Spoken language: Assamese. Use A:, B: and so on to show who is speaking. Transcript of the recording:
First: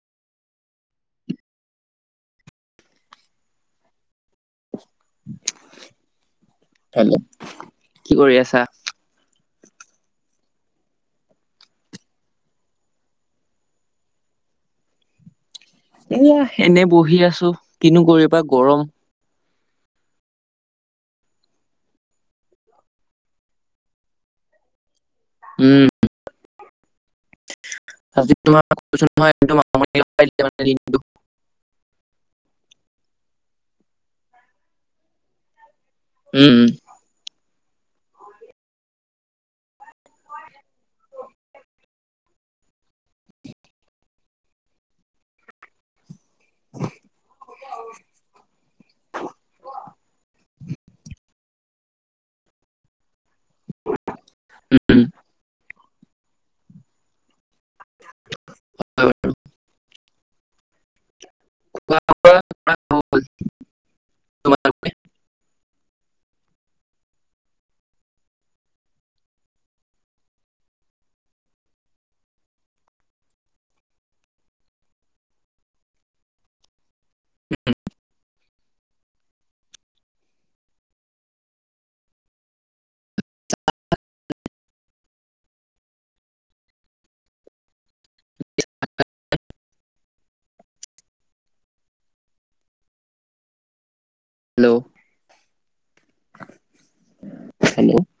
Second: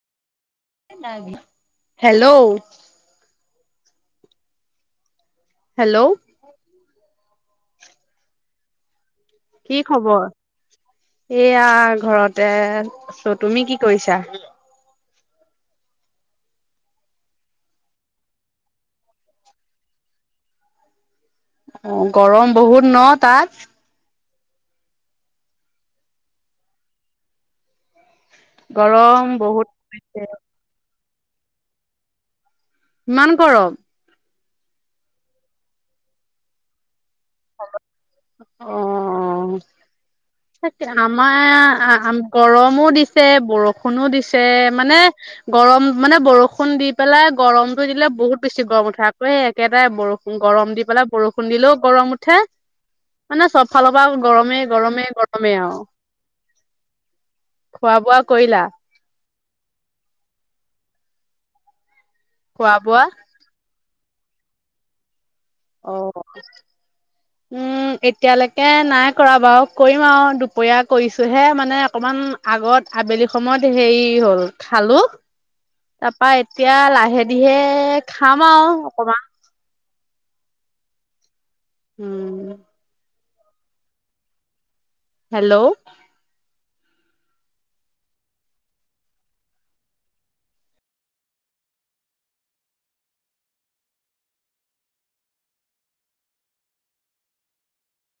A: হেল্ল'
B: [inaudible]
A: হেল্ল'
B: কি কৰি আছা
A: কি খবৰ এইয়া ঘৰতে চ তুমি কি কৰিছা?
B: এয়া এনে বহি আছোঁ, কিনো কৰিবা গৰম
A: অ গৰম বহুত ন তাত?
B: উম। [unintelligible]
A: গৰম বহুত
B: [unintelligible] হ'ল।
A: ইমান গৰম?
B: উম। উম।
A: অ তাক আমাৰ গৰমোঁ দিছে, বৰষুণোঁ দিছে, মানে গৰম মানে বৰষুণ দি পেলাই গৰমতটো দিলে বহুত বেছি গৰম উ তাতো একেটাই, বৰষুণ গৰম দি পেলাই বৰষুণ দিলেও গৰম। ঠা মানে চব ফালৰ পৰা গৰমে,
B: উম।
A: গৰমে, গৰমে আৰু খোৱা বোৱা কৰিলা?
B: হয় বাৰু।
A: খোৱা বোৱা?
B: তমাৰ তাক?
A: অ, উম, এ এতিয়ালৈকে নাই কৰা বাৰু কৰিম আৰু দুপৰীয়া কৰিছোহে মানে অকমান, আগত আবেলি সময়ত, হেৰি খালোঁ, তাৰপা এতিয়া লাহে ধিৰে খাম আৰু অকমান। উম। হেল্ল'?
B: হেল্ল'? হেল্ল'?